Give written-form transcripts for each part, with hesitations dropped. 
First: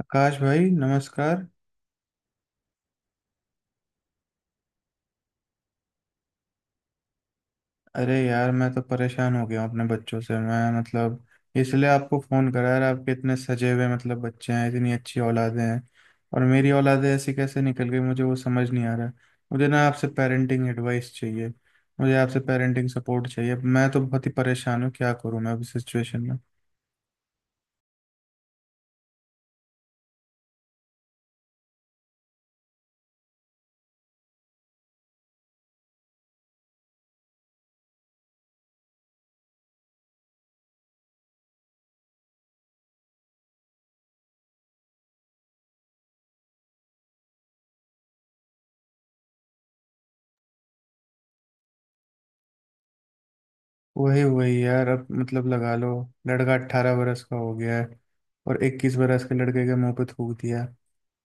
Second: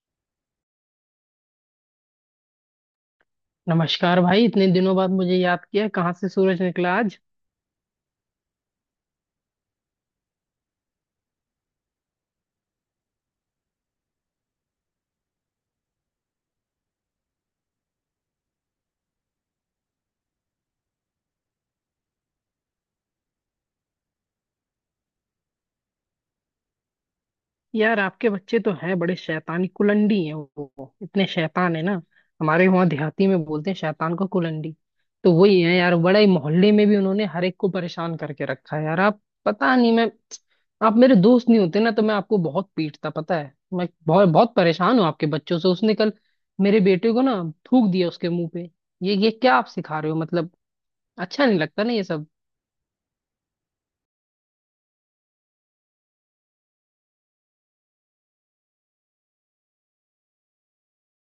आकाश भाई नमस्कार। नमस्कार भाई। इतने दिनों बाद मुझे याद किया, कहाँ से सूरज निकला आज? अरे यार, मैं तो परेशान हो गया हूँ अपने बच्चों से। मैं मतलब इसलिए आपको फ़ोन करा यार। आपके इतने सजे हुए मतलब बच्चे हैं, इतनी अच्छी औलादें हैं, और मेरी औलादें ऐसी कैसे निकल गई मुझे वो समझ नहीं आ रहा है। मुझे ना आपसे पेरेंटिंग एडवाइस चाहिए, मुझे आपसे पेरेंटिंग सपोर्ट चाहिए। मैं तो बहुत ही परेशान हूँ, क्या करूँ मैं अब इस सिचुएशन में। यार, आपके बच्चे तो हैं बड़े शैतानी कुलंडी, हैं वो इतने शैतान, है ना। हमारे वहाँ देहाती में बोलते हैं शैतान को कुलंडी। तो वही है यार, बड़ा ही मोहल्ले में भी उन्होंने हर एक को परेशान करके रखा है। यार आप पता नहीं, मैं, आप मेरे दोस्त नहीं होते ना तो मैं आपको बहुत पीटता। पता है, मैं बहुत बहुत परेशान हूँ आपके बच्चों से। उसने कल मेरे बेटे को ना थूक दिया उसके मुंह पे। ये क्या आप सिखा रहे हो मतलब? अच्छा नहीं लगता ना ये सब। वही वही यार, अब मतलब लगा लो, लड़का 18 बरस का हो गया है और 21 बरस के लड़के के मुंह पे थूक दिया।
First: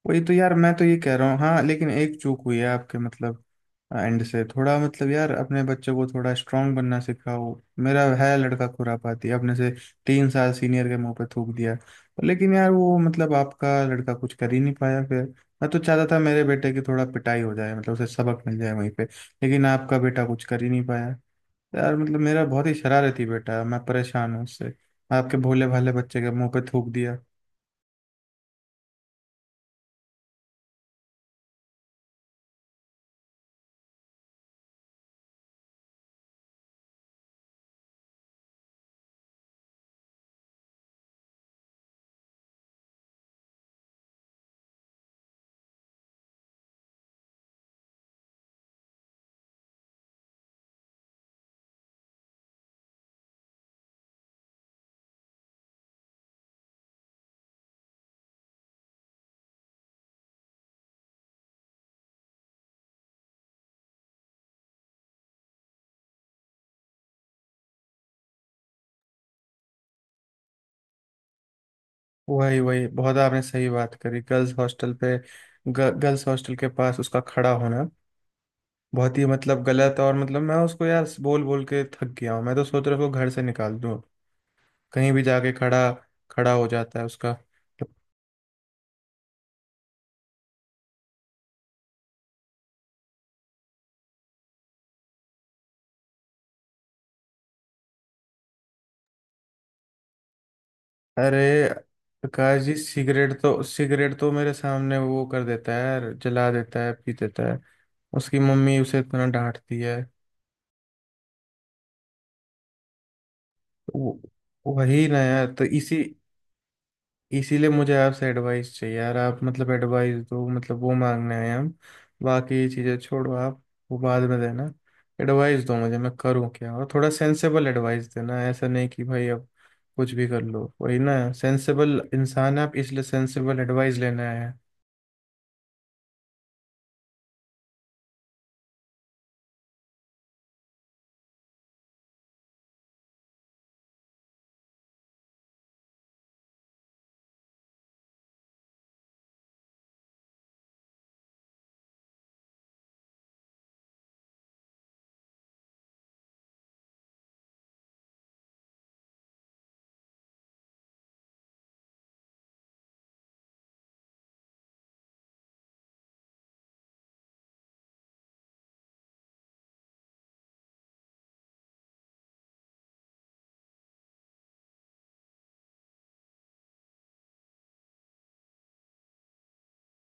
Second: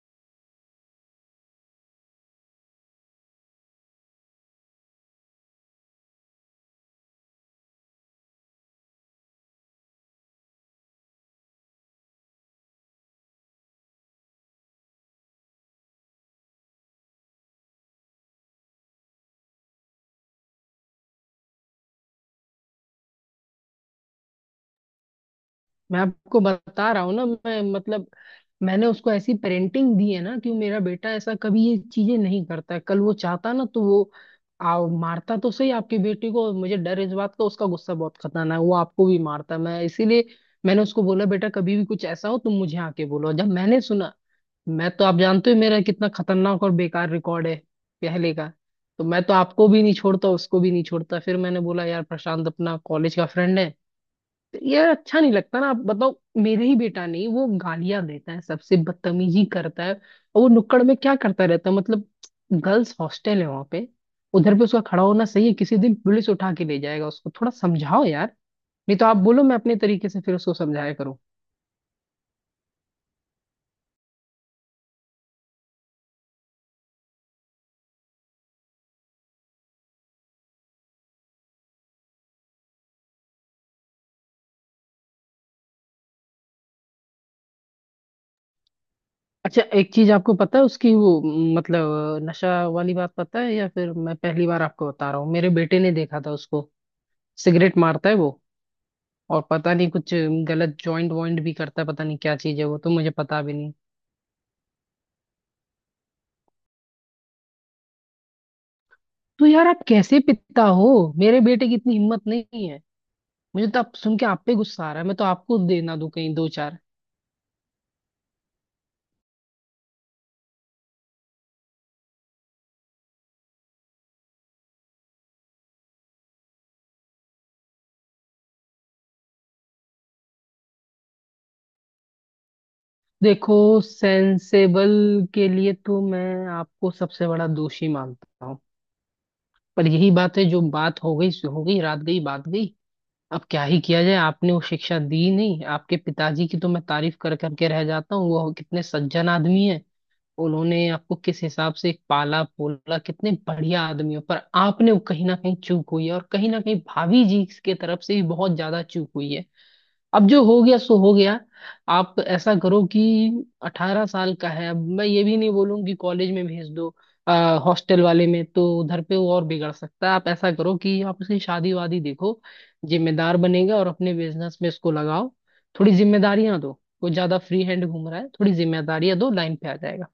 वही तो यार, मैं तो ये कह रहा हूँ, हाँ, लेकिन एक चूक हुई है आपके मतलब एंड से थोड़ा। मतलब यार, अपने बच्चों को थोड़ा स्ट्रांग बनना सिखाओ। मेरा है लड़का खुरापाती, अपने से 3 साल सीनियर के मुंह पे थूक दिया, लेकिन यार वो मतलब आपका लड़का कुछ कर ही नहीं पाया फिर। मैं तो चाहता था मेरे बेटे की थोड़ा पिटाई हो जाए, मतलब उसे सबक मिल जाए वहीं पे, लेकिन आपका बेटा कुछ कर ही नहीं पाया। यार मतलब मेरा बहुत ही शरारती बेटा है, मैं परेशान हूँ उससे। आपके भोले भाले मैं बच्चे के आपको मुंह पे थूक बता रहा हूँ दिया। ना, मैं मतलब, मैंने उसको ऐसी पेरेंटिंग दी है ना कि मेरा बेटा ऐसा कभी ये चीजें नहीं करता है। कल वो चाहता ना तो वो मारता तो सही आपके बेटे को। मुझे डर इस बात का, उसका गुस्सा बहुत खतरनाक है, वो आपको भी मारता है। मैं इसीलिए मैंने उसको बोला, बेटा कभी भी कुछ ऐसा हो तुम मुझे आके बोलो। जब मैंने सुना, मैं तो, आप जानते हो, मेरा कितना खतरनाक और बेकार रिकॉर्ड है पहले का। तो मैं तो आपको भी नहीं छोड़ता, उसको भी नहीं छोड़ता। फिर मैंने बोला, यार प्रशांत अपना कॉलेज का फ्रेंड है। ये अच्छा नहीं लगता ना, आप बताओ। मेरे ही बेटा नहीं, वो गालियां देता है, सबसे बदतमीजी करता है। और वो नुक्कड़ में क्या करता रहता है मतलब, गर्ल्स हॉस्टल है वहां पे। उधर पे उसका खड़ा होना सही है? किसी दिन पुलिस उठा के ले जाएगा। उसको थोड़ा समझाओ यार, नहीं तो आप बोलो मैं अपने तरीके से फिर उसको समझाया करूँ। वही वही, बहुत आपने सही बात करी गर्ल्स हॉस्टल पे। ग, गर्ल्स हॉस्टल के पास उसका खड़ा होना बहुत ही मतलब गलत, और मतलब मैं उसको यार बोल बोल के थक गया हूँ। मैं तो सोच रहा हूँ उसको घर से निकाल दूँ। कहीं भी जाके खड़ा खड़ा हो जाता है उसका। अच्छा, एक चीज आपको पता है उसकी, वो मतलब नशा वाली बात पता है, या फिर मैं पहली बार आपको बता रहा हूँ? मेरे बेटे ने देखा था उसको, सिगरेट मारता है वो। और पता नहीं कुछ गलत जॉइंट अरे वॉइंट भी करता है, पता नहीं क्या चीज प्रकाश है जी, वो, तो मुझे सिगरेट पता भी तो नहीं। सिगरेट तो मेरे सामने वो कर देता है, जला देता है, पी देता है। उसकी मम्मी उसे इतना तो यार डांटती आप है। कैसे पिता हो? मेरे बेटे की इतनी हिम्मत नहीं है। मुझे तो आप सुन वो के आप पे गुस्सा आ रहा वही है, मैं ना तो यार, आपको तो देना इसी दूं कहीं 2-4। इसीलिए मुझे आपसे एडवाइस चाहिए यार। आप मतलब एडवाइस दो, मतलब वो मांगने आए हम। बाकी चीज़ें छोड़ो आप, वो बाद में देना। एडवाइस दो मुझे, मैं करूँ क्या, और थोड़ा सेंसेबल एडवाइस देना। ऐसा नहीं कि भाई अब कुछ भी कर लो। वही ना, सेंसेबल इंसान है आप, इसलिए देखो, सेंसेबल एडवाइस लेने आए हैं। सेंसेबल के लिए तो मैं आपको सबसे बड़ा दोषी मानता हूँ। पर यही बात है, जो बात हो गई सो हो गई, रात गई बात गई। अब क्या ही किया जाए? आपने वो शिक्षा दी नहीं। आपके पिताजी की तो मैं तारीफ कर करके रह जाता हूँ, वो कितने सज्जन आदमी है। उन्होंने आपको किस हिसाब से पाला पोला, कितने बढ़िया आदमी हो। पर आपने वो, कहीं ना कहीं चूक हुई है, और कहीं ना कहीं भाभी जी के तरफ से भी बहुत ज्यादा चूक हुई है। अब जो हो गया सो हो गया। आप ऐसा करो कि, 18 साल का है, अब मैं ये भी नहीं बोलूंगी कॉलेज में भेज दो। हॉस्टल वाले में तो उधर पे वो और बिगड़ सकता है। आप ऐसा करो कि आप उसकी शादी वादी देखो, जिम्मेदार बनेगा। और अपने बिजनेस में इसको लगाओ, थोड़ी जिम्मेदारियां दो। वो ज्यादा फ्री हैंड घूम रहा है, थोड़ी जिम्मेदारियां दो, लाइन पे आ जाएगा।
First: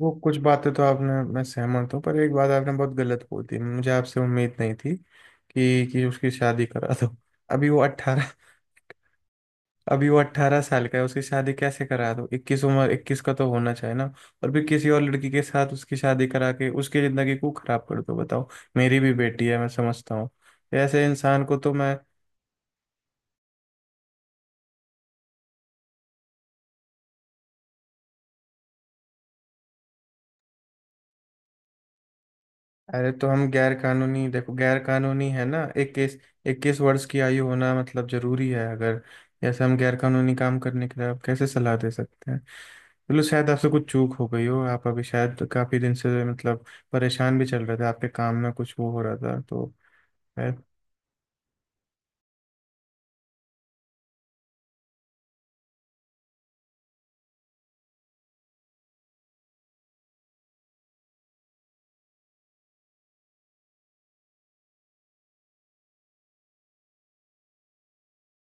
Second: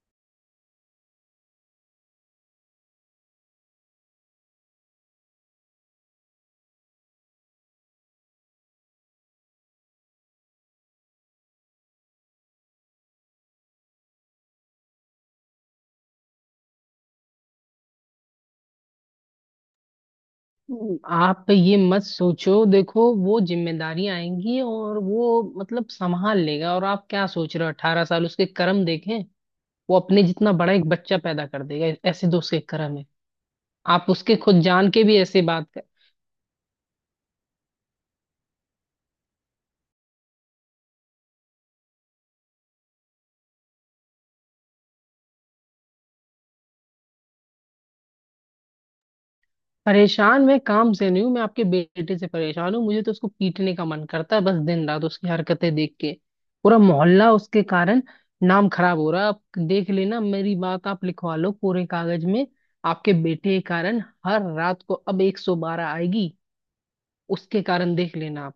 वो कुछ बातें तो आपने, मैं सहमत हूँ, पर एक बात आपने बहुत गलत बोल दी, मुझे आपसे उम्मीद नहीं थी कि उसकी शादी करा दो। अभी वो 18 अभी वो 18 साल का है, उसकी शादी कैसे करा दो। 21 का तो होना चाहिए ना। और फिर किसी और लड़की के साथ उसकी शादी करा के उसकी जिंदगी को खराब कर दो, बताओ। मेरी भी बेटी है, मैं समझता हूँ। ऐसे इंसान आप को तो ये मैं, मत सोचो, देखो, वो जिम्मेदारियां आएंगी और वो मतलब संभाल लेगा। और आप क्या सोच रहे हो? 18 साल, उसके कर्म देखें, वो अपने जितना बड़ा एक बच्चा पैदा कर देगा, ऐसे दोस्त के कर्म है। अरे तो हम गैर आप कानूनी, उसके देखो खुद गैर जान के भी कानूनी ऐसे है ना, बात। इक्कीस 21 वर्ष की आयु होना मतलब जरूरी है। अगर जैसे हम गैर कानूनी काम करने के लिए, आप कैसे सलाह दे सकते हैं। चलो, शायद आपसे कुछ चूक हो गई हो। आप अभी शायद काफी दिन से मतलब परेशान भी चल रहे थे, आपके काम में कुछ वो हो रहा था तो। परेशान मैं काम से नहीं हूँ, मैं आपके बेटे से परेशान हूँ। मुझे तो उसको पीटने का मन करता है, बस दिन रात उसकी हरकतें देख के पूरा मोहल्ला उसके कारण नाम खराब हो रहा है। आप देख लेना मेरी बात, आप लिखवा लो पूरे कागज में, आपके बेटे के कारण हर रात को अब 112 आएगी। उसके कारण देख लेना आप,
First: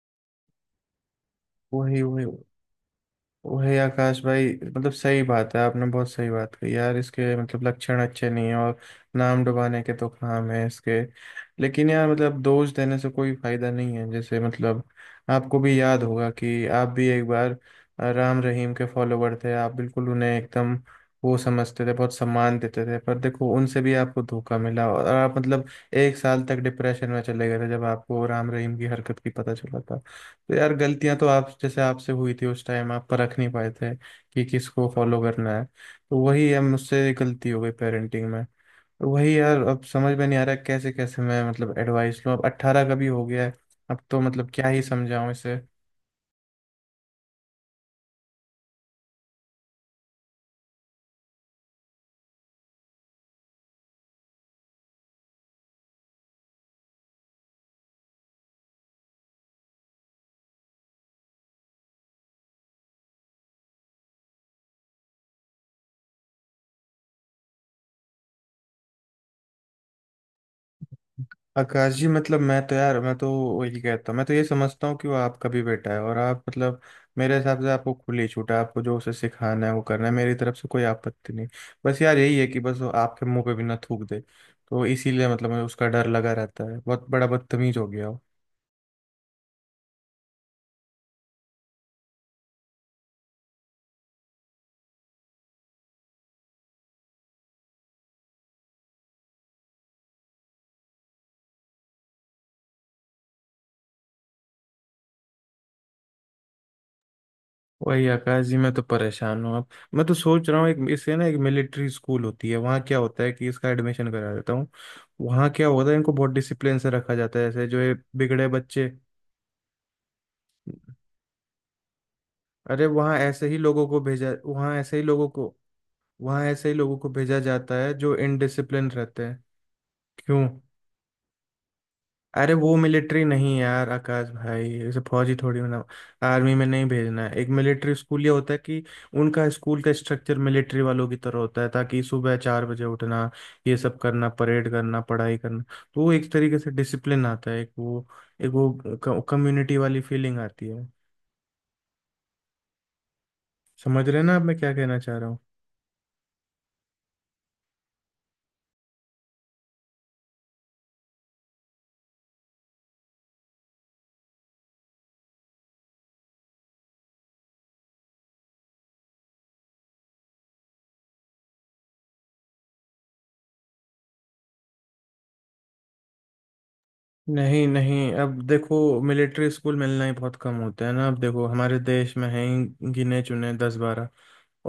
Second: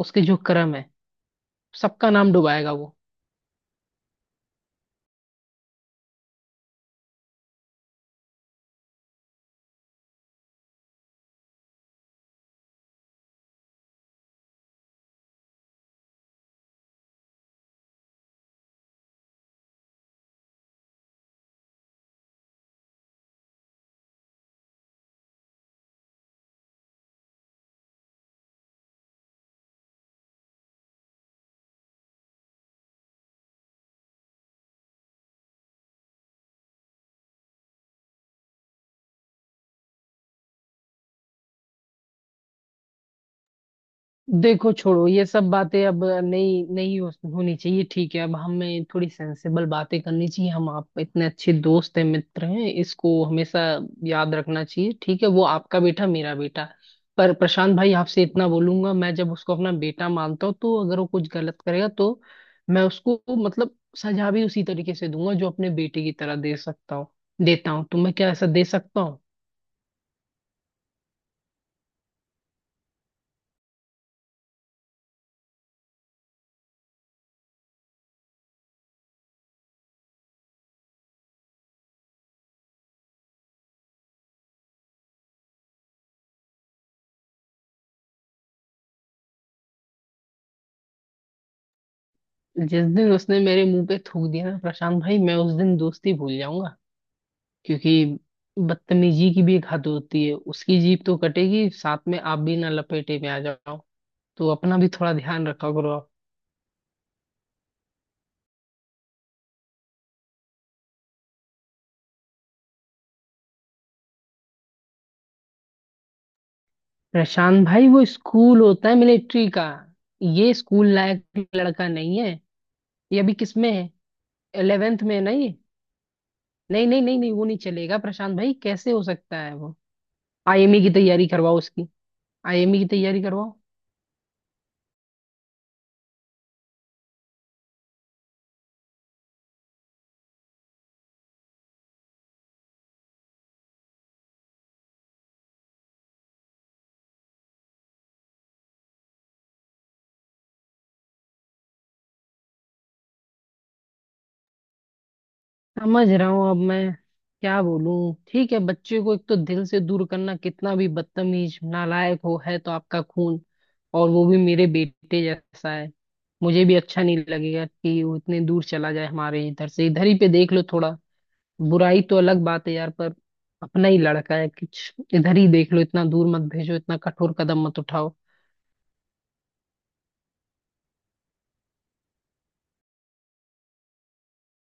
उसके जो कर्म है वही सबका वही नाम डुबाएगा वो। वही आकाश भाई, मतलब सही बात है, आपने बहुत सही बात कही यार, इसके मतलब लक्षण अच्छे नहीं है, और नाम डुबाने के तो काम है इसके। लेकिन यार मतलब दोष देने से कोई फायदा नहीं है। जैसे मतलब आपको भी याद होगा कि आप भी एक बार राम रहीम के फॉलोवर थे। आप बिल्कुल उन्हें एकदम वो समझते थे, बहुत सम्मान देते थे, पर देखो उनसे भी आपको धोखा मिला, और आप मतलब एक साल तक डिप्रेशन में चले गए थे जब आपको राम रहीम की हरकत की पता चला था। तो यार गलतियां तो आप जैसे आपसे हुई थी उस टाइम, आप परख नहीं पाए थे कि किसको फॉलो करना है, तो वही है, मुझसे गलती हो गई पेरेंटिंग में। तो वही यार, अब समझ में नहीं आ रहा है कैसे कैसे मैं मतलब एडवाइस लूँ। अब 18 का भी हो गया है, अब तो मतलब क्या देखो, ही छोड़ो ये समझाऊं सब इसे। बातें, अब नहीं नहीं हो, होनी चाहिए। ठीक है, अब हमें थोड़ी सेंसिबल बातें करनी चाहिए। हम आप इतने अच्छे दोस्त हैं, मित्र हैं, इसको हमेशा याद रखना चाहिए। ठीक है, वो आपका बेटा मेरा बेटा। पर प्रशांत भाई, आपसे इतना बोलूंगा, मैं जब उसको अपना बेटा मानता हूँ तो अगर वो कुछ गलत करेगा तो मैं उसको मतलब सजा भी उसी तरीके से दूंगा जो अपने बेटे की तरह दे सकता हूँ। देता हूँ, तो मैं क्या ऐसा दे सकता हूँ? आकाश जी मतलब मैं तो वही कहता हूँ, मैं तो ये समझता हूँ कि वो आपका भी बेटा है, और आप मतलब मेरे हिसाब से आपको खुली छूट है, आपको जो उसे सिखाना है वो करना है, मेरी तरफ से कोई आपत्ति नहीं। बस यार यही है कि बस वो आपके मुंह पे भी ना थूक दे, तो इसीलिए मतलब मुझे उसका डर लगा रहता है, बहुत बड़ा बदतमीज हो गया हो। जिस दिन उसने मेरे मुंह पे थूक दिया ना प्रशांत भाई, मैं उस दिन दोस्ती भूल जाऊंगा। क्योंकि बदतमीजी की भी एक हद होती है। उसकी जीभ तो कटेगी, साथ में आप भी ना लपेटे में आ जाओ। तो अपना भी थोड़ा ध्यान रखा करो आप। वही आकाश जी, मैं तो परेशान हूँ अब। मैं तो सोच रहा हूँ, एक इससे ना, एक मिलिट्री स्कूल होती है, वहाँ क्या होता है कि इसका एडमिशन करा देता हूँ। वहाँ क्या होता है, इनको बहुत डिसिप्लिन से रखा जाता है, प्रशांत जैसे जो भाई, ये वो बिगड़े स्कूल बच्चे, होता है मिलिट्री का, ये स्कूल लायक लड़का नहीं है। अरे वहाँ ये अभी ऐसे किस ही में लोगों है, को भेजा, वहाँ ऐसे ही 11th में है लोगों ना को, ये। वहाँ ऐसे ही नहीं, लोगों नहीं, को नहीं, नहीं, भेजा वो नहीं जाता है चलेगा जो प्रशांत भाई, इनडिसिप्लिन कैसे हो रहते सकता हैं। है वो? क्यों, आईएमई की तैयारी करवाओ उसकी। अरे वो आईएमई की तैयारी मिलिट्री करवाओ। नहीं यार आकाश भाई, ऐसे फौजी थोड़ी ना, आर्मी में नहीं भेजना है। एक मिलिट्री स्कूल ये होता है कि उनका स्कूल का स्ट्रक्चर मिलिट्री वालों की तरह होता है, ताकि सुबह 4 बजे उठना, ये सब करना, परेड करना, पढ़ाई करना, तो वो एक तरीके से डिसिप्लिन आता है, एक वो कम्युनिटी वाली फीलिंग आती है। समझ रहे हैं ना आप मैं क्या कहना चाह रहा हूँ। समझ रहा हूँ, अब मैं क्या बोलूं? ठीक है। बच्चे को एक तो दिल से दूर करना, कितना भी बदतमीज नालायक हो है तो आपका खून, और वो भी मेरे बेटे जैसा है। मुझे भी अच्छा नहीं लगेगा कि वो इतने दूर चला जाए। हमारे इधर से, इधर ही पे देख लो थोड़ा, बुराई तो अलग बात है यार, पर अपना ही लड़का है। कुछ इधर ही देख लो, इतना दूर मत भेजो, इतना कठोर कदम नहीं मत नहीं, उठाओ। अब देखो, मिलिट्री स्कूल मिलना ही बहुत कम होता है ना, अब देखो हमारे देश में है ही गिने चुने 10-12।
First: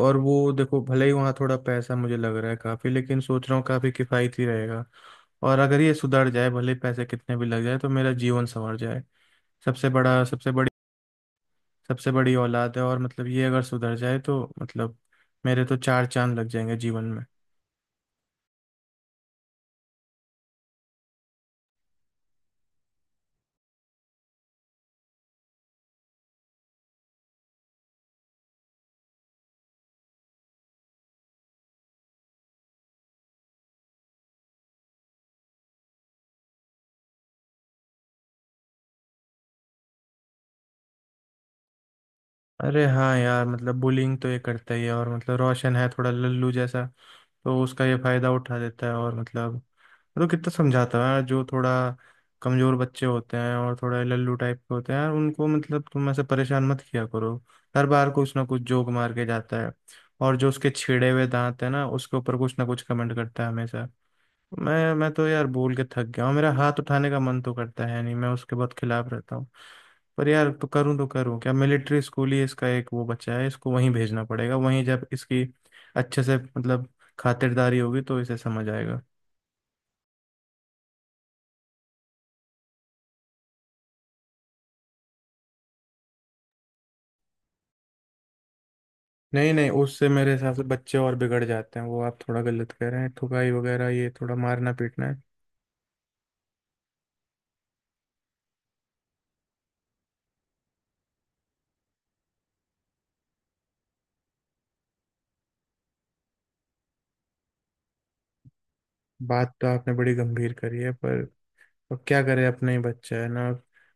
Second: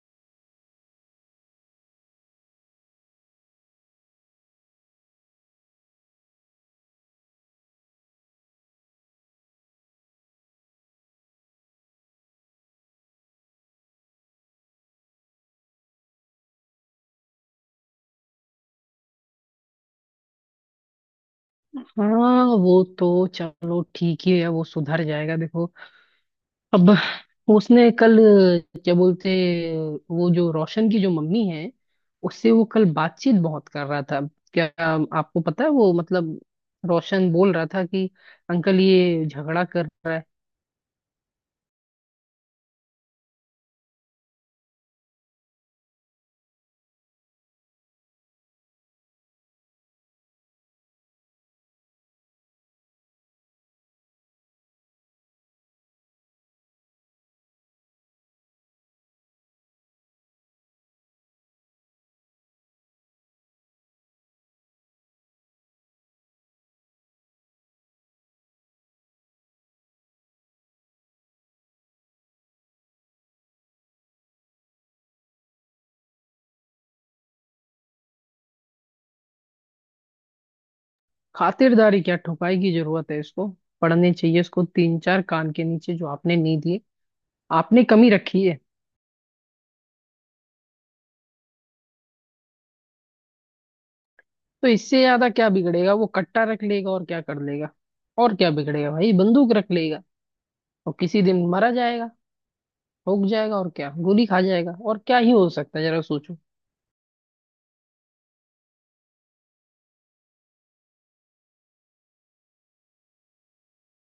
और वो देखो, भले ही वहाँ थोड़ा पैसा मुझे लग रहा है काफ़ी, लेकिन सोच रहा हूँ काफ़ी किफ़ायती रहेगा, और अगर ये सुधर जाए भले ही पैसे कितने भी लग जाए तो मेरा जीवन संवर जाए। सबसे बड़ा सबसे बड़ी सबसे बड़ी औलाद है, और मतलब ये अगर सुधर जाए तो मतलब मेरे तो चार चांद लग जाएंगे जीवन में। हाँ वो तो चलो ठीक ही है, वो सुधर जाएगा, देखो। अब उसने कल, क्या बोलते, वो जो रोशन की जो मम्मी है, उससे वो कल बातचीत बहुत कर रहा था। क्या, आपको पता है वो मतलब? रोशन बोल रहा था कि अंकल ये झगड़ा कर रहा है। अरे हाँ यार, मतलब बुलिंग तो ये करता ही है, और मतलब रोशन है थोड़ा लल्लू जैसा, तो उसका ये फायदा उठा देता है। और मतलब कितना समझाता है यार, जो थोड़ा कमजोर बच्चे होते हैं और थोड़ा लल्लू टाइप के होते हैं यार, उनको मतलब तुम ऐसे परेशान मत किया करो। हर बार कुछ ना कुछ जोक मार के जाता है, और जो उसके छिड़े हुए दांत है ना उसके ऊपर कुछ ना कुछ कमेंट करता है हमेशा। मैं तो यार बोल के थक गया हूँ, मेरा हाथ उठाने का मन तो करता है, नहीं मैं उसके बहुत खिलाफ रहता हूँ। पर यार तो करूँ, क्या, मिलिट्री स्कूल ही इसका, एक वो बच्चा है, इसको वहीं भेजना पड़ेगा, वहीं जब इसकी अच्छे से मतलब खातिरदारी होगी तो इसे समझ आएगा। खातिरदारी क्या, ठुकाई की जरूरत है इसको। पढ़ने चाहिए इसको 3-4 कान के नीचे जो आपने नहीं दिए, आपने कमी रखी है। नहीं नहीं, उससे मेरे हिसाब से बच्चे और बिगड़ जाते हैं, वो आप थोड़ा गलत कह रहे हैं, ठुकाई वगैरह ये थोड़ा तो मारना इससे पीटना है। ज्यादा क्या बिगड़ेगा, वो कट्टा रख लेगा? और क्या कर लेगा? और क्या बिगड़ेगा भाई, बंदूक रख लेगा, और किसी दिन मरा जाएगा, ठोक जाएगा। और क्या, गोली खा जाएगा, और क्या ही हो सकता है, जरा सोचो। बात तो आपने बड़ी गंभीर करी है, पर अब क्या करे, अपना ही बच्चा है ना।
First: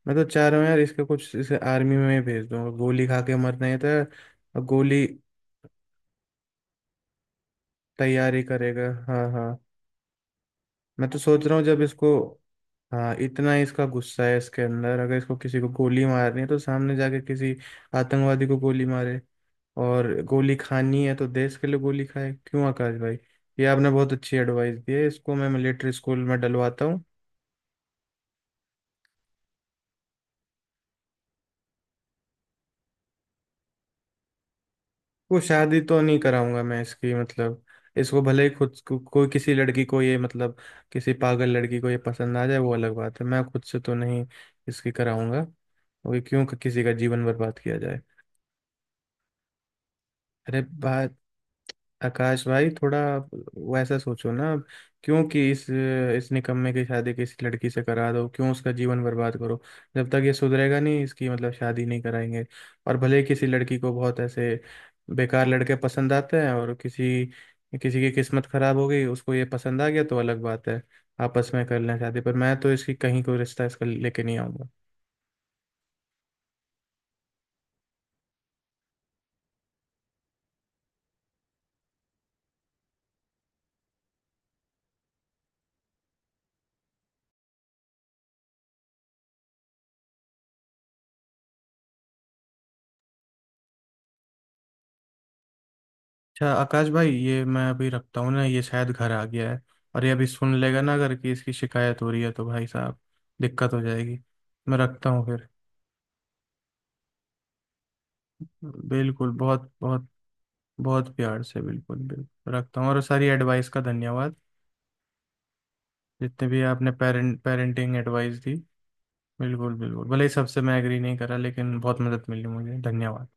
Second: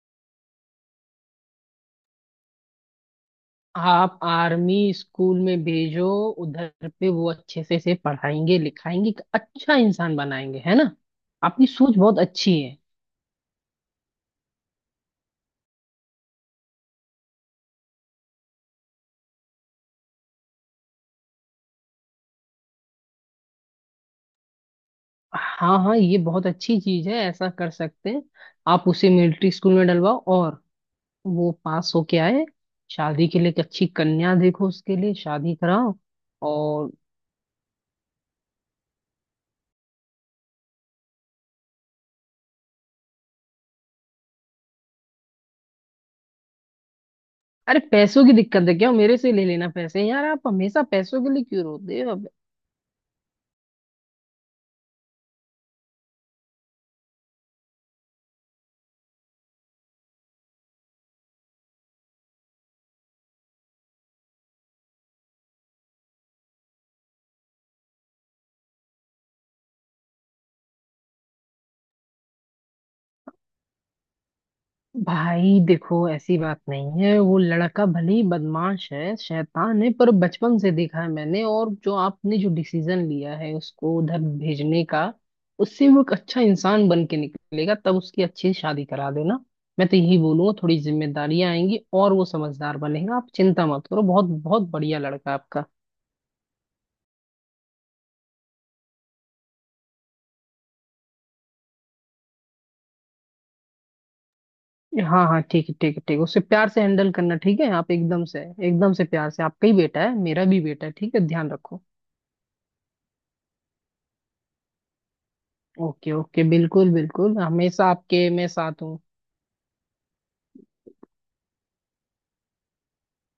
मैं तो चाह रहा हूँ यार इसका कुछ, इसे आर्मी में ही भेज दूंगा, गोली खा के मरना ही था। आप और आर्मी गोली स्कूल में भेजो, उधर पे वो अच्छे से तैयारी पढ़ाएंगे करेगा, लिखाएंगे, एक हाँ हाँ, अच्छा इंसान बनाएंगे, है ना। मैं तो सोच रहा हूँ आपकी जब सोच इसको, बहुत अच्छी है। हाँ इतना ही इसका गुस्सा है इसके अंदर, अगर इसको किसी को गोली मारनी है तो सामने जाके किसी आतंकवादी को गोली मारे, और गोली खानी है तो देश के लिए गोली खाए। क्यों आकाश भाई, ये आपने बहुत अच्छी एडवाइस दी है, इसको मैं हाँ मिलिट्री हाँ, ये स्कूल में बहुत अच्छी डलवाता हूँ। चीज है, ऐसा कर सकते हैं। आप उसे मिलिट्री स्कूल में डलवाओ, और वो पास होके आए, शादी के लिए एक अच्छी कन्या देखो उसके लिए, वो शादी शादी कराओ। तो नहीं कराऊंगा मैं और इसकी, मतलब इसको भले ही खुद को कोई, किसी लड़की को ये मतलब, किसी पागल लड़की को ये पसंद आ जाए वो अलग बात है, मैं खुद से तो नहीं इसकी कराऊंगा, क्योंकि क्यों किसी का जीवन बर्बाद किया अरे, जाए। पैसों की दिक्कत है क्या? मेरे से ले लेना पैसे यार, आप अरे हमेशा बात पैसों के लिए क्यों रोते हो? आकाश भाई थोड़ा वैसा सोचो ना आप, क्यों कि इस निकम्मे की शादी किसी लड़की से करा दो, क्यों उसका जीवन बर्बाद करो। जब तक ये सुधरेगा नहीं, इसकी मतलब शादी नहीं कराएंगे। और भले ही किसी लड़की को, बहुत ऐसे बेकार लड़के पसंद आते हैं, और किसी किसी की किस्मत खराब हो गई उसको ये पसंद आ गया तो अलग बात है, आपस में कर लें शादी, पर मैं तो इसकी कहीं कोई रिश्ता इसका लेके नहीं आऊंगा। भाई देखो ऐसी बात नहीं है, वो लड़का भले ही बदमाश है शैतान है, पर बचपन से देखा है मैंने। और जो आपने जो डिसीजन लिया है उसको उधर भेजने का, उससे वो एक अच्छा इंसान बन के निकलेगा, तब उसकी अच्छी शादी करा देना। मैं तो यही बोलूंगा, थोड़ी जिम्मेदारियां आएंगी और वो समझदार बनेगा। आप चिंता मत करो, बहुत बहुत बढ़िया लड़का है आपका। अच्छा आकाश भाई, ये मैं अभी रखता हूँ ना, ये शायद घर आ गया है, और ये अभी सुन लेगा ना अगर कि इसकी शिकायत हो रही है तो भाई साहब दिक्कत हो जाएगी। मैं रखता हाँ हूँ हाँ फिर। ठीक है, ठीक है, ठीक है। उसे प्यार से हैंडल करना, ठीक है? आप एकदम से, एकदम से प्यार बिल्कुल, से, आपका बहुत ही बेटा बहुत है मेरा भी बेटा है, ठीक बहुत है? प्यार ध्यान से, रखो। बिल्कुल बिल्कुल रखता हूँ, और सारी एडवाइस का धन्यवाद। ओके ओके, जितने भी बिल्कुल आपने बिल्कुल, हमेशा पेरेंटिंग आपके एडवाइस मैं दी, साथ हूँ। बिल्कुल बिल्कुल, भले ही सबसे मैं एग्री नहीं करा, लेकिन बहुत मदद मिली मुझे, धन्यवाद।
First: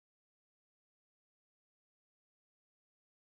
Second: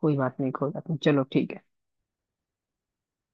कोई बात नहीं, कोई बात नहीं, चलो ठीक है।